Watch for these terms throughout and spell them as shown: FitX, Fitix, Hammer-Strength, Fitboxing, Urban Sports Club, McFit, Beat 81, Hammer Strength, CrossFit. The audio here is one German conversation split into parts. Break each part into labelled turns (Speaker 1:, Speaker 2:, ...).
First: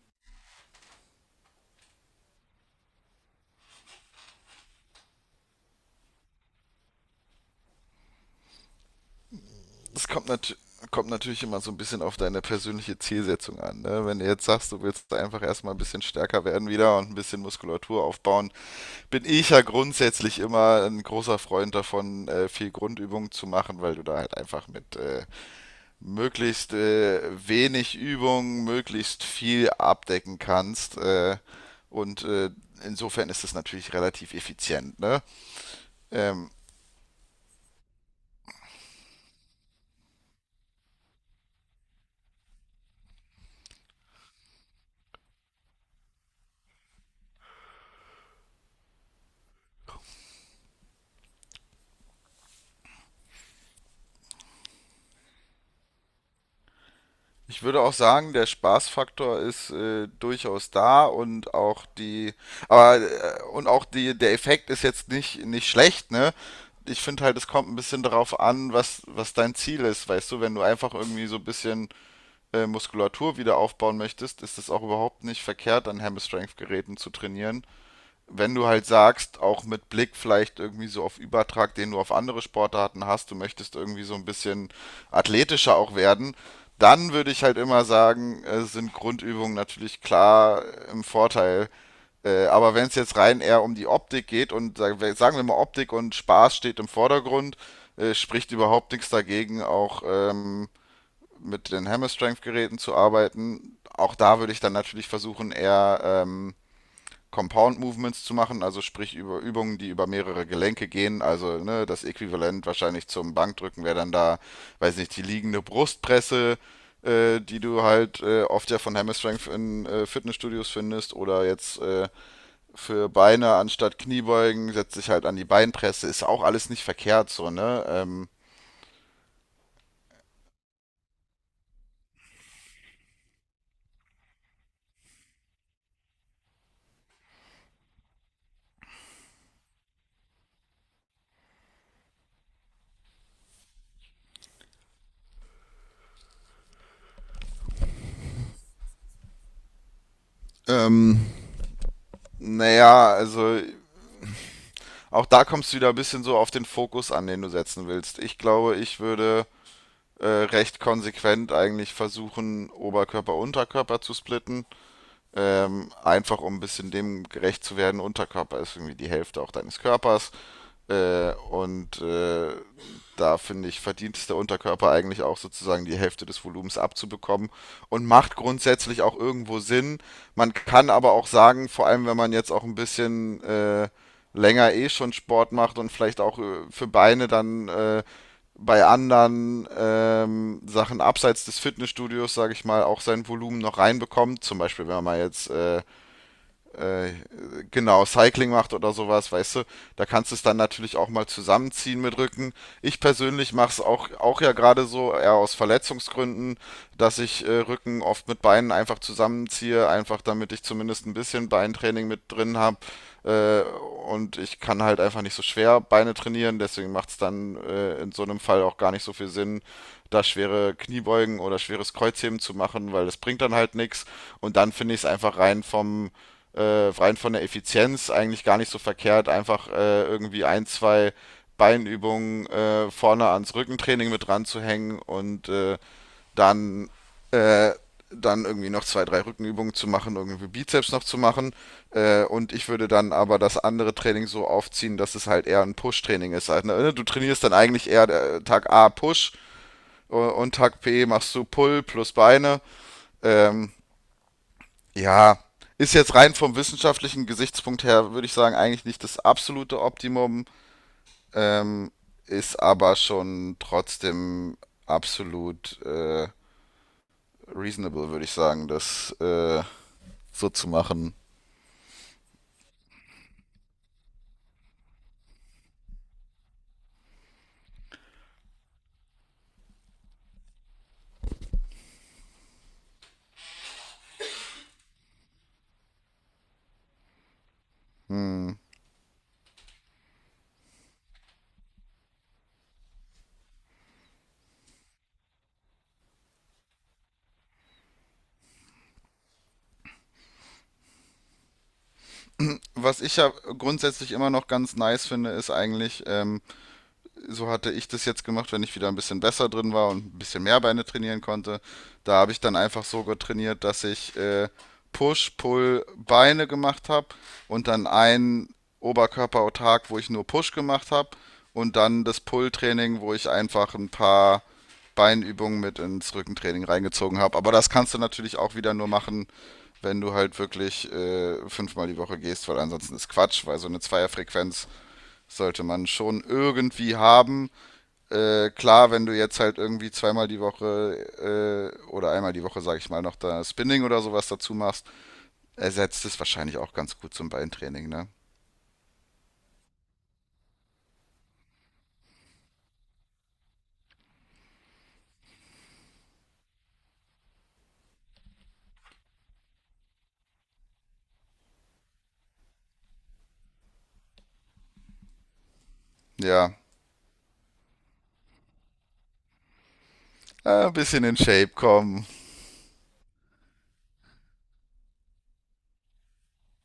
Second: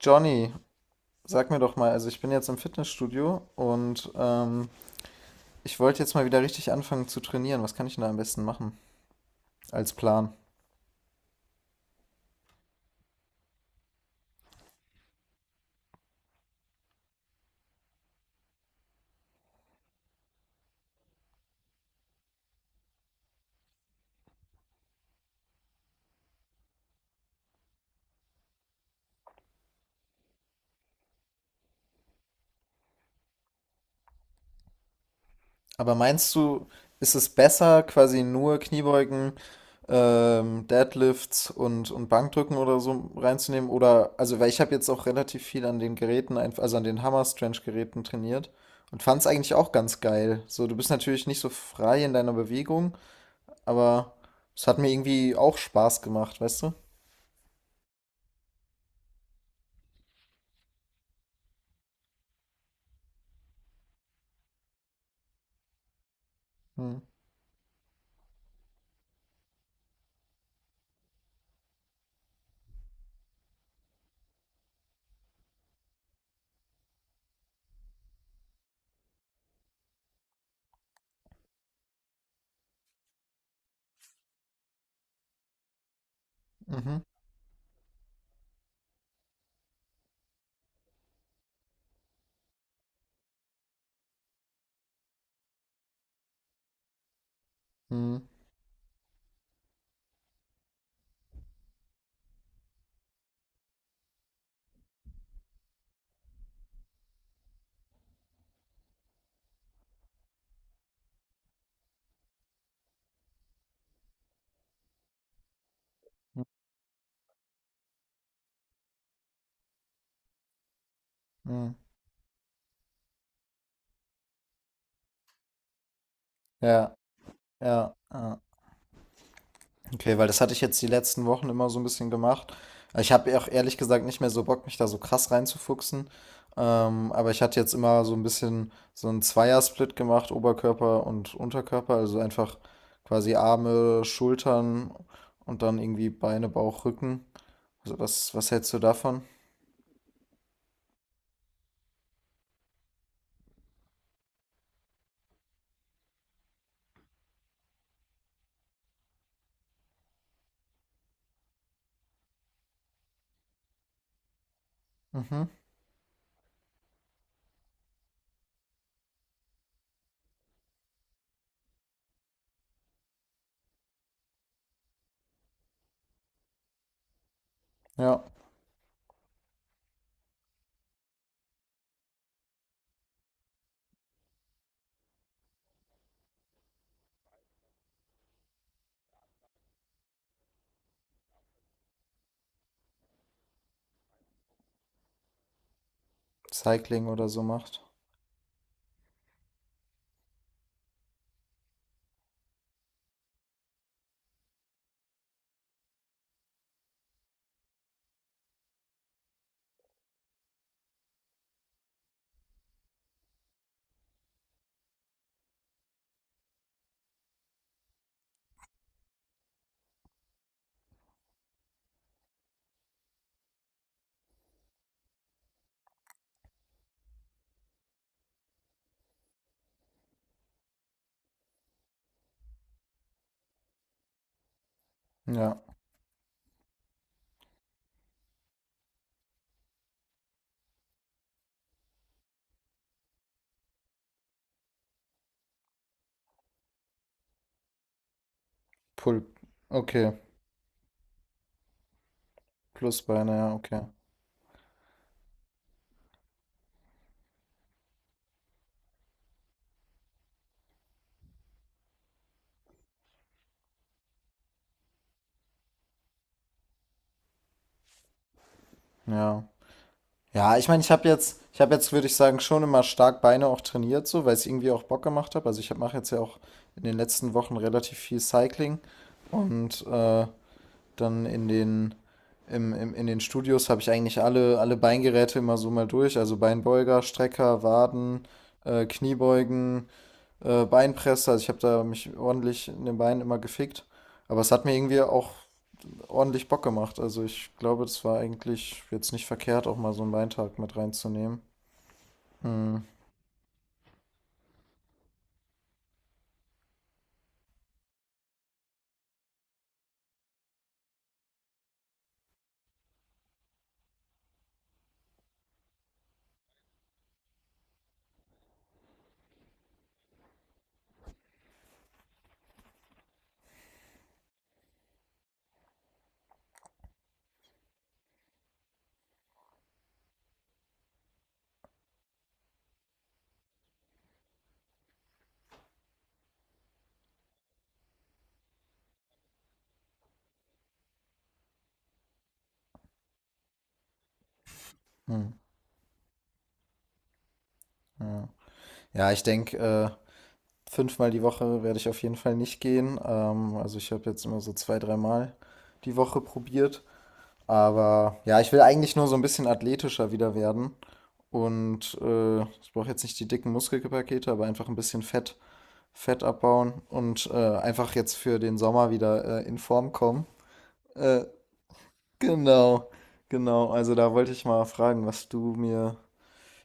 Speaker 1: Johnny, sag mir doch mal, also ich bin jetzt im Fitnessstudio und ich wollte jetzt mal wieder richtig anfangen zu trainieren. Was kann ich denn da am besten machen als
Speaker 2: Es kommt,
Speaker 1: Plan?
Speaker 2: nat kommt natürlich immer so ein bisschen auf deine persönliche Zielsetzung an, ne? Wenn du jetzt sagst, du willst einfach erstmal ein bisschen stärker werden wieder und ein bisschen Muskulatur aufbauen, bin ich ja grundsätzlich immer ein großer Freund davon, viel Grundübungen zu machen, weil du da halt einfach mit möglichst wenig Übung möglichst viel abdecken kannst. Und äh, insofern ist es natürlich relativ effizient, ne?
Speaker 1: Aber meinst
Speaker 2: Ähm,
Speaker 1: du, ist es besser, quasi nur Kniebeugen, Deadlifts und Bankdrücken oder so reinzunehmen? Oder, also, weil ich habe jetzt auch relativ viel an den Geräten, also an den Hammer-Strength-Geräten trainiert und fand es eigentlich auch ganz geil. So, du bist natürlich nicht so frei in deiner Bewegung, aber es hat mir irgendwie auch Spaß gemacht, weißt du?
Speaker 2: Ich würde auch sagen, der Spaßfaktor ist durchaus da und auch die, und auch die, der Effekt ist jetzt nicht schlecht, ne?
Speaker 1: Mhm.
Speaker 2: Ich finde halt, es kommt ein bisschen darauf an, was dein Ziel ist, weißt du? Wenn du einfach irgendwie so ein bisschen Muskulatur wieder aufbauen möchtest, ist es auch überhaupt nicht verkehrt, an Hammer Strength Geräten zu trainieren. Wenn du halt sagst, auch mit Blick vielleicht irgendwie so auf Übertrag, den du auf andere Sportarten hast, du möchtest irgendwie so ein bisschen athletischer auch werden,
Speaker 1: Mhm.
Speaker 2: dann würde ich halt immer sagen, sind Grundübungen natürlich klar im Vorteil. Aber wenn es jetzt rein eher um die Optik geht und sagen wir mal, Optik und Spaß steht im Vordergrund,
Speaker 1: Mhm.
Speaker 2: spricht überhaupt nichts dagegen, auch mit den Hammer Strength Geräten zu arbeiten. Auch da würde ich dann natürlich versuchen, eher Compound Movements zu machen, also sprich über Übungen, die über mehrere Gelenke gehen. Also ne, das Äquivalent wahrscheinlich zum Bankdrücken wäre dann da, weiß nicht, die liegende Brustpresse, die du halt oft ja von Hammer Strength in Fitnessstudios findest. Oder
Speaker 1: Mhm.
Speaker 2: jetzt für Beine anstatt Kniebeugen setzt sich halt an die Beinpresse. Ist auch alles nicht
Speaker 1: Ja,
Speaker 2: verkehrt so, ne?
Speaker 1: ja, ja. Okay, weil das hatte ich jetzt die letzten Wochen immer so ein bisschen gemacht. Ich habe auch ehrlich gesagt nicht mehr so Bock, mich da so krass reinzufuchsen. Aber ich hatte jetzt immer so ein bisschen so 'n Zweiersplit gemacht, Oberkörper und Unterkörper, also einfach quasi Arme, Schultern und dann irgendwie Beine, Bauch, Rücken. Also was hältst du davon?
Speaker 2: Ähm, naja, also auch da kommst du wieder ein bisschen so auf den Fokus an, den du setzen willst. Ich glaube, ich würde recht konsequent eigentlich versuchen, Oberkörper, Unterkörper zu splitten.
Speaker 1: Mhm.
Speaker 2: Einfach um ein bisschen dem gerecht zu werden. Unterkörper ist irgendwie die Hälfte auch deines Körpers. Äh, und äh, Da finde ich, verdient es der Unterkörper eigentlich auch sozusagen die Hälfte des Volumens abzubekommen und
Speaker 1: Ja,
Speaker 2: macht grundsätzlich auch irgendwo Sinn. Man kann aber auch sagen, vor allem wenn man jetzt auch ein bisschen länger eh schon Sport macht und vielleicht auch für Beine dann bei anderen Sachen abseits des Fitnessstudios, sage ich mal, auch sein Volumen noch reinbekommt. Zum Beispiel, wenn man jetzt
Speaker 1: Cycling
Speaker 2: äh,
Speaker 1: oder so macht.
Speaker 2: genau, Cycling macht oder sowas, weißt du, da kannst du es dann natürlich auch mal zusammenziehen mit Rücken. Ich persönlich mache es auch, auch ja gerade so, eher aus Verletzungsgründen, dass ich Rücken oft mit Beinen einfach zusammenziehe, einfach damit ich zumindest ein bisschen Beintraining mit drin habe. Äh, und ich kann halt einfach nicht so schwer Beine trainieren, deswegen macht es dann in so einem Fall auch gar nicht so viel Sinn, da schwere Kniebeugen oder schweres Kreuzheben zu machen, weil das bringt dann halt nichts. Und dann finde ich es einfach rein von der Effizienz eigentlich gar nicht so verkehrt, einfach irgendwie ein, zwei Beinübungen vorne ans Rückentraining mit dran zu hängen
Speaker 1: Ja,
Speaker 2: dann, äh, dann irgendwie noch zwei, drei Rückenübungen zu machen, irgendwie Bizeps noch zu machen. Und ich würde dann aber das andere Training so aufziehen, dass es halt eher ein Push-Training ist. Also ne, du trainierst dann eigentlich eher Tag A
Speaker 1: Pull.
Speaker 2: Push
Speaker 1: Okay,
Speaker 2: und Tag B machst du Pull plus Beine.
Speaker 1: plus Beine, ja,
Speaker 2: Ähm,
Speaker 1: okay.
Speaker 2: ja, ist jetzt rein vom wissenschaftlichen Gesichtspunkt her, würde ich sagen, eigentlich nicht das absolute Optimum, ähm, ist aber schon trotzdem absolut reasonable, würde ich sagen, das
Speaker 1: Ja.
Speaker 2: so
Speaker 1: Ja, ich
Speaker 2: zu
Speaker 1: meine,
Speaker 2: machen.
Speaker 1: ich habe jetzt, würde ich sagen, schon immer stark Beine auch trainiert, so, weil es irgendwie auch Bock gemacht hat. Also ich mache jetzt ja auch in den letzten Wochen relativ viel Cycling und dann in den Studios habe ich eigentlich alle Beingeräte immer so mal durch. Also Beinbeuger, Strecker, Waden, Kniebeugen, Beinpresse. Also ich habe da mich ordentlich in den Beinen immer gefickt. Aber es hat mir irgendwie auch ordentlich Bock gemacht. Also ich glaube, das war eigentlich jetzt nicht verkehrt, auch mal so einen Weintag mit reinzunehmen. Hm,
Speaker 2: Was ich ja grundsätzlich immer noch ganz nice finde, ist eigentlich, so hatte ich das jetzt gemacht, wenn ich wieder ein bisschen besser drin war und ein bisschen mehr Beine trainieren konnte. Da habe ich dann einfach so trainiert, dass ich Push, Pull, Beine gemacht habe und dann einen Oberkörperautark, wo ich nur Push gemacht habe, und dann das Pull-Training, wo ich einfach ein paar Beinübungen mit ins Rückentraining reingezogen habe. Aber das kannst du natürlich auch wieder nur machen, wenn du halt wirklich fünfmal die Woche gehst, weil ansonsten ist Quatsch, weil so eine Zweierfrequenz sollte man schon irgendwie haben. Klar, wenn du jetzt halt irgendwie zweimal die Woche oder einmal die Woche, sag ich mal, noch da Spinning oder sowas dazu machst,
Speaker 1: hm,
Speaker 2: ersetzt es wahrscheinlich auch ganz gut zum Beintraining, ne?
Speaker 1: ja. Ja, ich denke, fünfmal die Woche werde ich auf jeden Fall nicht gehen. Also ich habe jetzt immer so zwei, dreimal die Woche probiert. Aber ja, ich will eigentlich nur so ein bisschen athletischer wieder werden. Und ich brauche jetzt nicht die dicken Muskelpakete, aber einfach ein bisschen Fett
Speaker 2: Ja,
Speaker 1: abbauen und einfach jetzt für den Sommer wieder in Form kommen.
Speaker 2: ein bisschen in
Speaker 1: Äh,
Speaker 2: Shape kommen.
Speaker 1: Genau, genau. Also da wollte ich mal fragen,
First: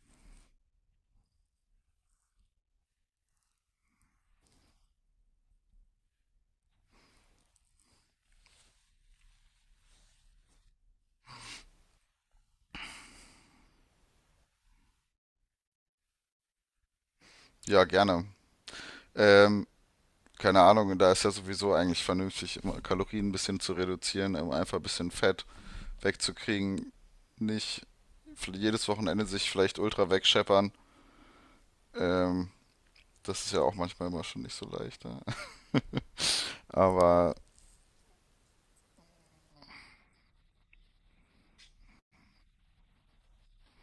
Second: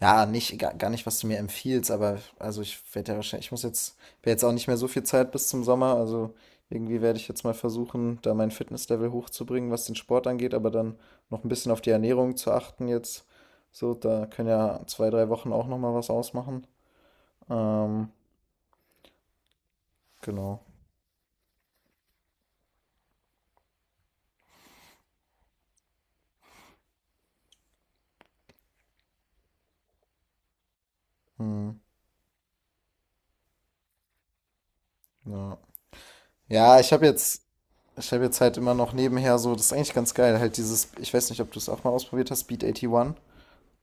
Speaker 1: ja, nicht, gar nicht, was du mir empfiehlst, aber also ich werde ja wahrscheinlich, wäre jetzt auch nicht mehr so viel Zeit bis zum Sommer, also irgendwie werde ich jetzt mal versuchen, da mein Fitnesslevel hochzubringen, was den Sport angeht, aber dann noch ein bisschen auf die Ernährung zu achten jetzt. So, da können ja zwei, drei Wochen auch noch mal was ausmachen.
Speaker 2: Ja,
Speaker 1: Ähm,
Speaker 2: gerne. Ähm, Keine
Speaker 1: genau.
Speaker 2: Ahnung, da ist ja sowieso eigentlich vernünftig, immer Kalorien ein bisschen zu reduzieren, um einfach ein bisschen Fett wegzukriegen. Nicht jedes Wochenende sich vielleicht ultra wegscheppern.
Speaker 1: Hm,
Speaker 2: Ähm, Das ist ja auch manchmal immer schon nicht so leicht, ne?
Speaker 1: ja. Ja, ich habe
Speaker 2: Aber
Speaker 1: jetzt Ich habe jetzt halt immer noch nebenher so, das ist eigentlich ganz geil, halt dieses, ich weiß nicht, ob du es auch mal ausprobiert hast, Beat 81,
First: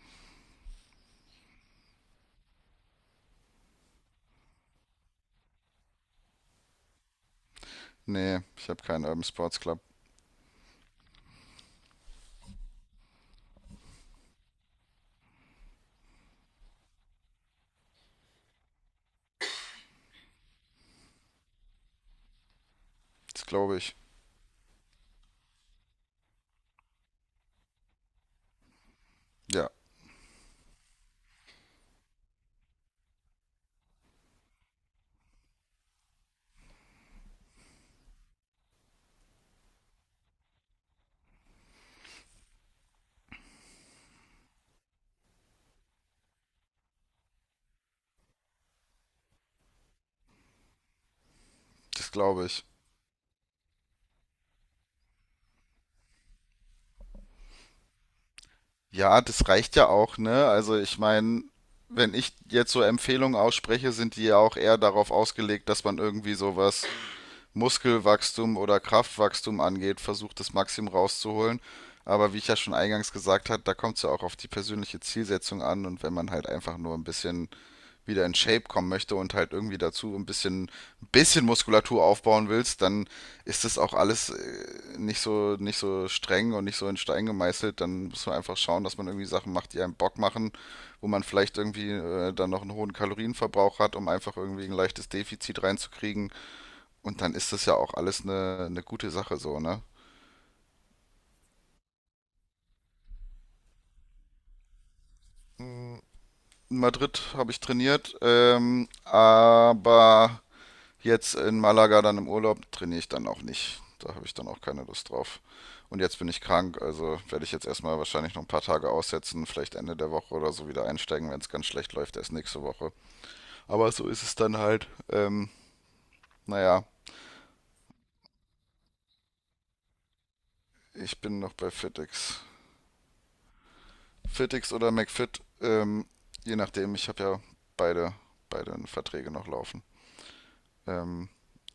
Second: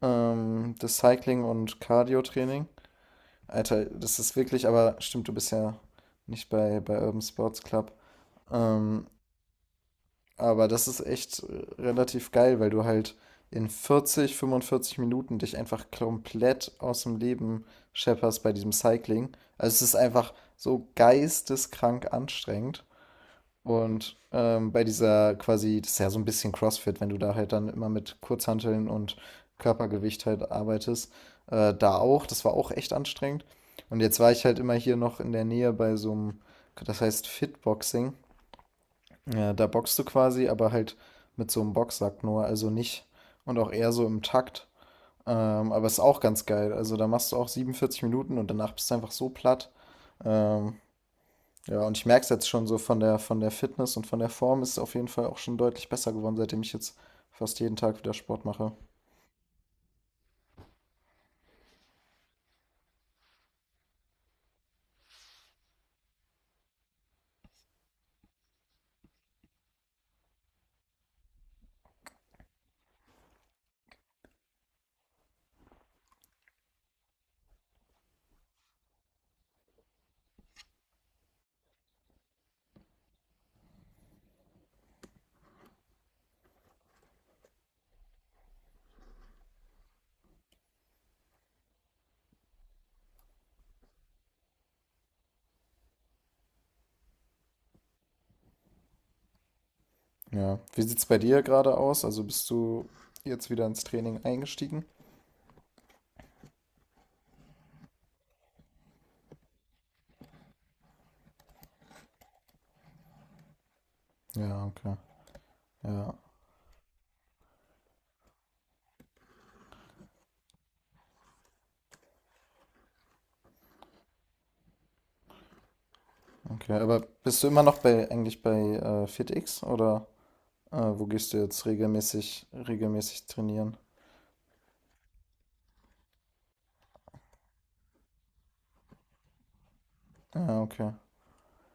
Speaker 1: das Cycling- und Cardio-Training. Alter, das ist wirklich, aber stimmt, du bist ja nicht bei Urban Sports Club.
Speaker 2: nee, ich habe keinen
Speaker 1: Ähm,
Speaker 2: Urban Sports Club.
Speaker 1: aber das ist echt relativ geil, weil du halt in 40, 45 Minuten dich einfach komplett aus dem Leben schepperst bei diesem Cycling. Also es ist einfach so geisteskrank anstrengend.
Speaker 2: Das glaube ich.
Speaker 1: Und bei dieser quasi, das ist ja so ein bisschen CrossFit, wenn du da halt dann immer mit Kurzhanteln und
Speaker 2: Ja,
Speaker 1: Körpergewicht halt arbeitest, da auch, das war auch echt anstrengend. Und jetzt war ich halt immer hier noch in der Nähe bei so einem, das heißt Fitboxing. Ja, da boxst du quasi, aber halt mit so einem Boxsack nur, also nicht und auch eher so im Takt. Aber ist auch ganz geil. Also da machst du auch 47 Minuten und danach bist du einfach so platt. Ähm, ja, und ich
Speaker 2: das
Speaker 1: merke es
Speaker 2: glaube
Speaker 1: jetzt
Speaker 2: ich.
Speaker 1: schon so von der Fitness und von der Form ist es auf jeden Fall auch schon deutlich besser geworden, seitdem ich jetzt fast jeden Tag wieder Sport mache.
Speaker 2: Ja, das reicht ja auch, ne? Also ich meine, wenn ich jetzt so Empfehlungen ausspreche, sind die ja auch eher darauf ausgelegt, dass man irgendwie sowas Muskelwachstum oder Kraftwachstum angeht, versucht, das Maximum rauszuholen. Aber wie ich ja schon eingangs gesagt habe, da kommt es ja auch auf die persönliche Zielsetzung an. Und wenn man halt einfach nur ein bisschen wieder in Shape kommen möchte und halt irgendwie dazu ein bisschen Muskulatur aufbauen willst, dann ist das auch alles nicht so streng und nicht so in Stein gemeißelt. Dann muss man einfach schauen, dass man irgendwie Sachen macht, die einem Bock machen, wo man vielleicht irgendwie dann noch einen hohen Kalorienverbrauch hat, um einfach irgendwie ein leichtes Defizit reinzukriegen. Und dann ist das ja auch alles eine gute Sache so, ne?
Speaker 1: Ja. Wie sieht es bei dir gerade aus? Also bist du jetzt wieder ins Training eingestiegen?
Speaker 2: In Madrid habe ich trainiert, aber jetzt in Malaga dann im Urlaub trainiere ich dann auch nicht. Da habe ich dann auch
Speaker 1: Ja,
Speaker 2: keine
Speaker 1: okay.
Speaker 2: Lust drauf. Und
Speaker 1: Ja,
Speaker 2: jetzt bin ich krank, also werde ich jetzt erstmal wahrscheinlich noch ein paar Tage aussetzen, vielleicht Ende der Woche oder so wieder einsteigen, wenn es ganz schlecht läuft, erst nächste Woche. Aber so ist es dann halt.
Speaker 1: okay.
Speaker 2: Naja,
Speaker 1: Aber bist du immer noch bei eigentlich bei FitX oder wo
Speaker 2: ich
Speaker 1: gehst du
Speaker 2: bin noch
Speaker 1: jetzt
Speaker 2: bei Fitix.
Speaker 1: regelmäßig trainieren?
Speaker 2: Fitix oder McFit, je nachdem, ich habe ja beide, beide Verträge noch laufen.
Speaker 1: Ja, okay.
Speaker 2: Ähm,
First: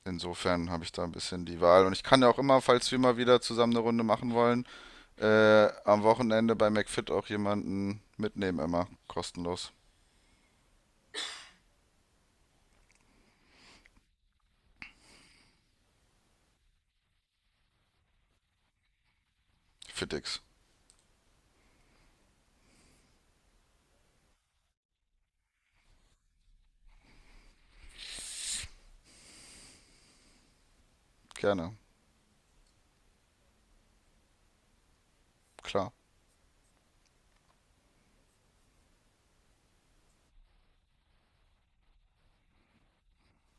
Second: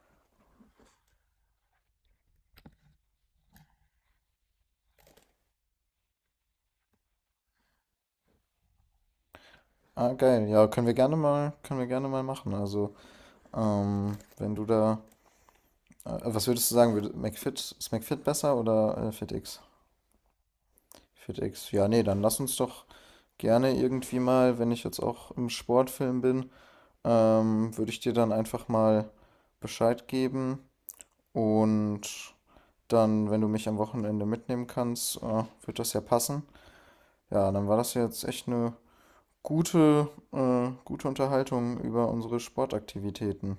Speaker 2: Insofern habe ich da ein bisschen die Wahl. Und ich kann ja auch immer, falls wir mal wieder zusammen eine Runde machen wollen, am Wochenende bei McFit auch jemanden mitnehmen, immer. Kostenlos.
Speaker 1: Ah, geil. Ja, können wir gerne mal, können wir gerne mal machen. Also, wenn du da was würdest du sagen? Würde McFit, ist McFit besser oder FitX?
Speaker 2: FitX.
Speaker 1: FitX. Ja, nee, dann lass uns doch gerne irgendwie mal, wenn ich jetzt auch im Sportfilm bin, würde ich dir dann einfach mal Bescheid geben.
Speaker 2: Gerne.
Speaker 1: Und dann, wenn du mich am Wochenende mitnehmen kannst, wird das
Speaker 2: Klar.
Speaker 1: ja passen. Ja, dann war das jetzt echt eine gute Unterhaltung über unsere Sportaktivitäten.